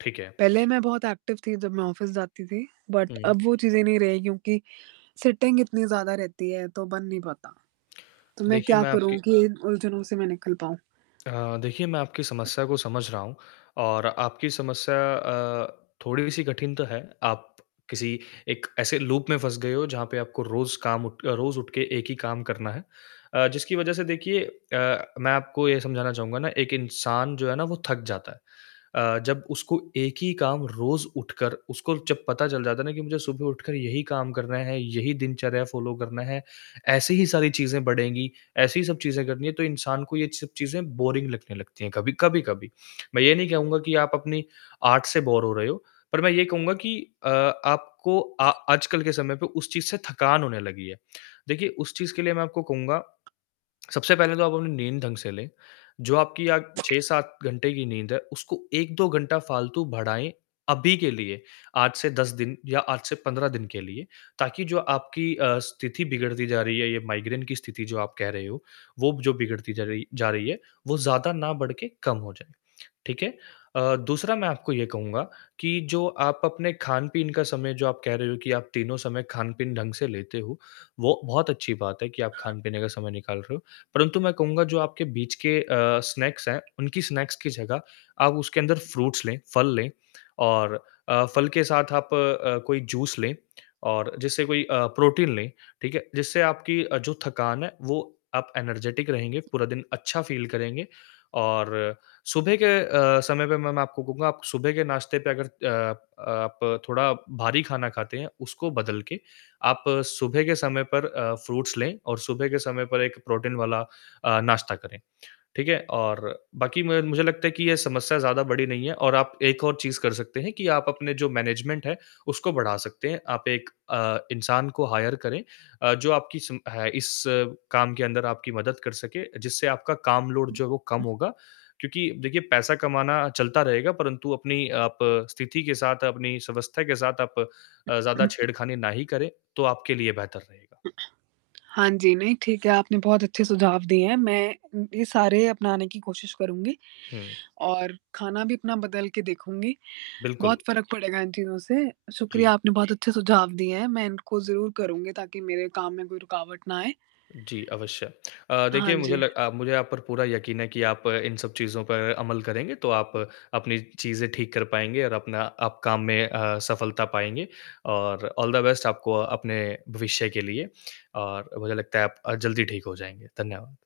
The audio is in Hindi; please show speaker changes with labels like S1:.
S1: ठीक है।
S2: पहले मैं बहुत एक्टिव थी जब मैं ऑफ़िस जाती थी बट
S1: हुँ।
S2: अब वो चीज़ें नहीं रही क्योंकि सिटिंग इतनी ज़्यादा रहती है तो बन नहीं पाता, तो मैं
S1: देखिये
S2: क्या
S1: मैं आपकी
S2: करूँ कि इन उलझनों से मैं निकल पाऊँ?
S1: अ, देखिए मैं आपकी समस्या को समझ रहा हूँ और आपकी समस्या अ, थोड़ी-सी कठिन तो है आप किसी एक एसे लूप में फँस गए हो जहाँ पे आपको रोज़ काम उठ क रोज़ उठ के एक ही काम करना है अ, जिसकी वज़ह से देखिए अ, मैं आपको ये समझाना चाहूँगा ना एक इंसान जो है ना वो थक जाता है। अ, जब उसको एक ही काम रोज़ उठकर उसको जब पता चल जाता है ना कि मुझे सुबह उठकर यही काम करना है, यही दिनचर्या फ़ॉलो करना है, ऐसी ही सारी चीज़ें बढ़ेगी, ऐसी ही सब चीज़े करनी है तो इंसान को ये सब चीज़ें बोरिंग लगने लगती हैं कभी कभी-कभी। मैं ये नहीं कहूँगा कि आप अपनी आर्ट से बोर हो रहे हो पर मैं ये कहूँगा कि अ, आपको अ, आजकल के समय पे उस चीज़ से थकान होने लगी है। देखिए उस चीज़ के लिए मैं आपको कहूँगा सबसे पहले तो आप अपनी नींद ढंग से ले जो आपकी अ, 6-7 घंटे की नींद है उसको 1-2 घंटा फालतू बढाएँ अभी के लिए आज से 10 दिन या आज से 15 दिन के लिए ताकि जो आपकी अ, स्थिति बिगड़ती जा रही है ये माइग्रेन की स्थिति जो आप कह रहे हो, वो जो बिगड़ती जा रही जा रही है, वो ज़्यादा ना बड़ के कम हो जाए, ठीक है? अ, दूसरा मैं आपको ये कहूँगा कि जो आप अपने खान-पीन का समय जो आप कह रहे हो कि आप तीनों समय खान-पीन ढंग से लेते हो, वो बहुत अच्छी बात है कि आप खाने-पीने का समय निकाल रहे हो परन्तु मैं कहूँगा जो आपके बीच के अ, स्नैक्स हैं, उनकी स्नैक्स की जगह आप उसके अंदर फ्रूट्स लें फल लें और अ, फल के साथ आप अ, कोई जूस ले और जैसे कोई अ, प्रोटीन ले, ठीक है? जिससे आपकी अ, जो थकान है वो आप एनर्जेटिक रहेंगे, पूरा दिन अच्छा फ़ील करेंगे, और सुबह के अ, समय पे मैं आपको कहूँगा आप सुबह के नाश्ते पे अगर अ आप आप थोड़ा भारी खाना खाते हैं उसको बदल के आप सुबह के समय पर अ, फ्रूट्स लें और सुबह के समय पर एक प्रोटीन वाला अ, नाश्ता करें, ठीक है? और बाकी म मुझे लगता है कि ये समस्या ज़्यादा बड़ी नहीं है और आप एक और चीज़ कर सकते हैं कि आप अपने जो मैनेजमेंट है उसको बढ़ा सकते हैं आप 1 अ, इंसान को हायर करें अ, जो आपकी सिम है इस काम के अंदर आपकी मदद कर सके जिससे आपका काम लोड जो है वो कम
S2: [unintelligible]
S1: होगा, क्योंकि देखिए पैसा कमाना चलता रहेगा परंतु अपनी आप स्थिति के साथ अपनी इस अवस्था के साथ आप अ, ज़्यादा
S2: [unintelligible]
S1: छेड़खानी ना ही करें तो आपके लिए बेहतर रहेगा।
S2: हाँ जी, नहीं ठीक है आपने बहुत अच्छे सुझाव दिए हैं मैं ये सारे अपनाने की कोशिश करुँगी
S1: हुँ।
S2: और खाना भी अपना बदल के देखूँगी,
S1: बिल्कुल।
S2: बहुत फ़र्क पड़ेगा इन चीज़ों से शुक्रिया
S1: जी।
S2: आपने बहुत अच्छे सुझाव दिए हैं। मैं इनको ज़रूर करुँगी ताकि मेरे काम में कोई रुकावट ना आए।
S1: जी, अवश्य। अ,
S2: हाँ
S1: देखिए मुझे
S2: जी।
S1: लग अ, मुझे आप पर पूरा यकीन है कि आप इन सब चीज़ों पर अमल करेंगे तो आप अपनी चीज़े ठीक कर पाएँगे और अपना आप काम में अ, सफलता पाएँगे और ऑल द बेस्ट आपको अपने भविष्य के लिए और मुझे लगता है आप जल्दी ठीक हो जाएँगे। धन्यवाद।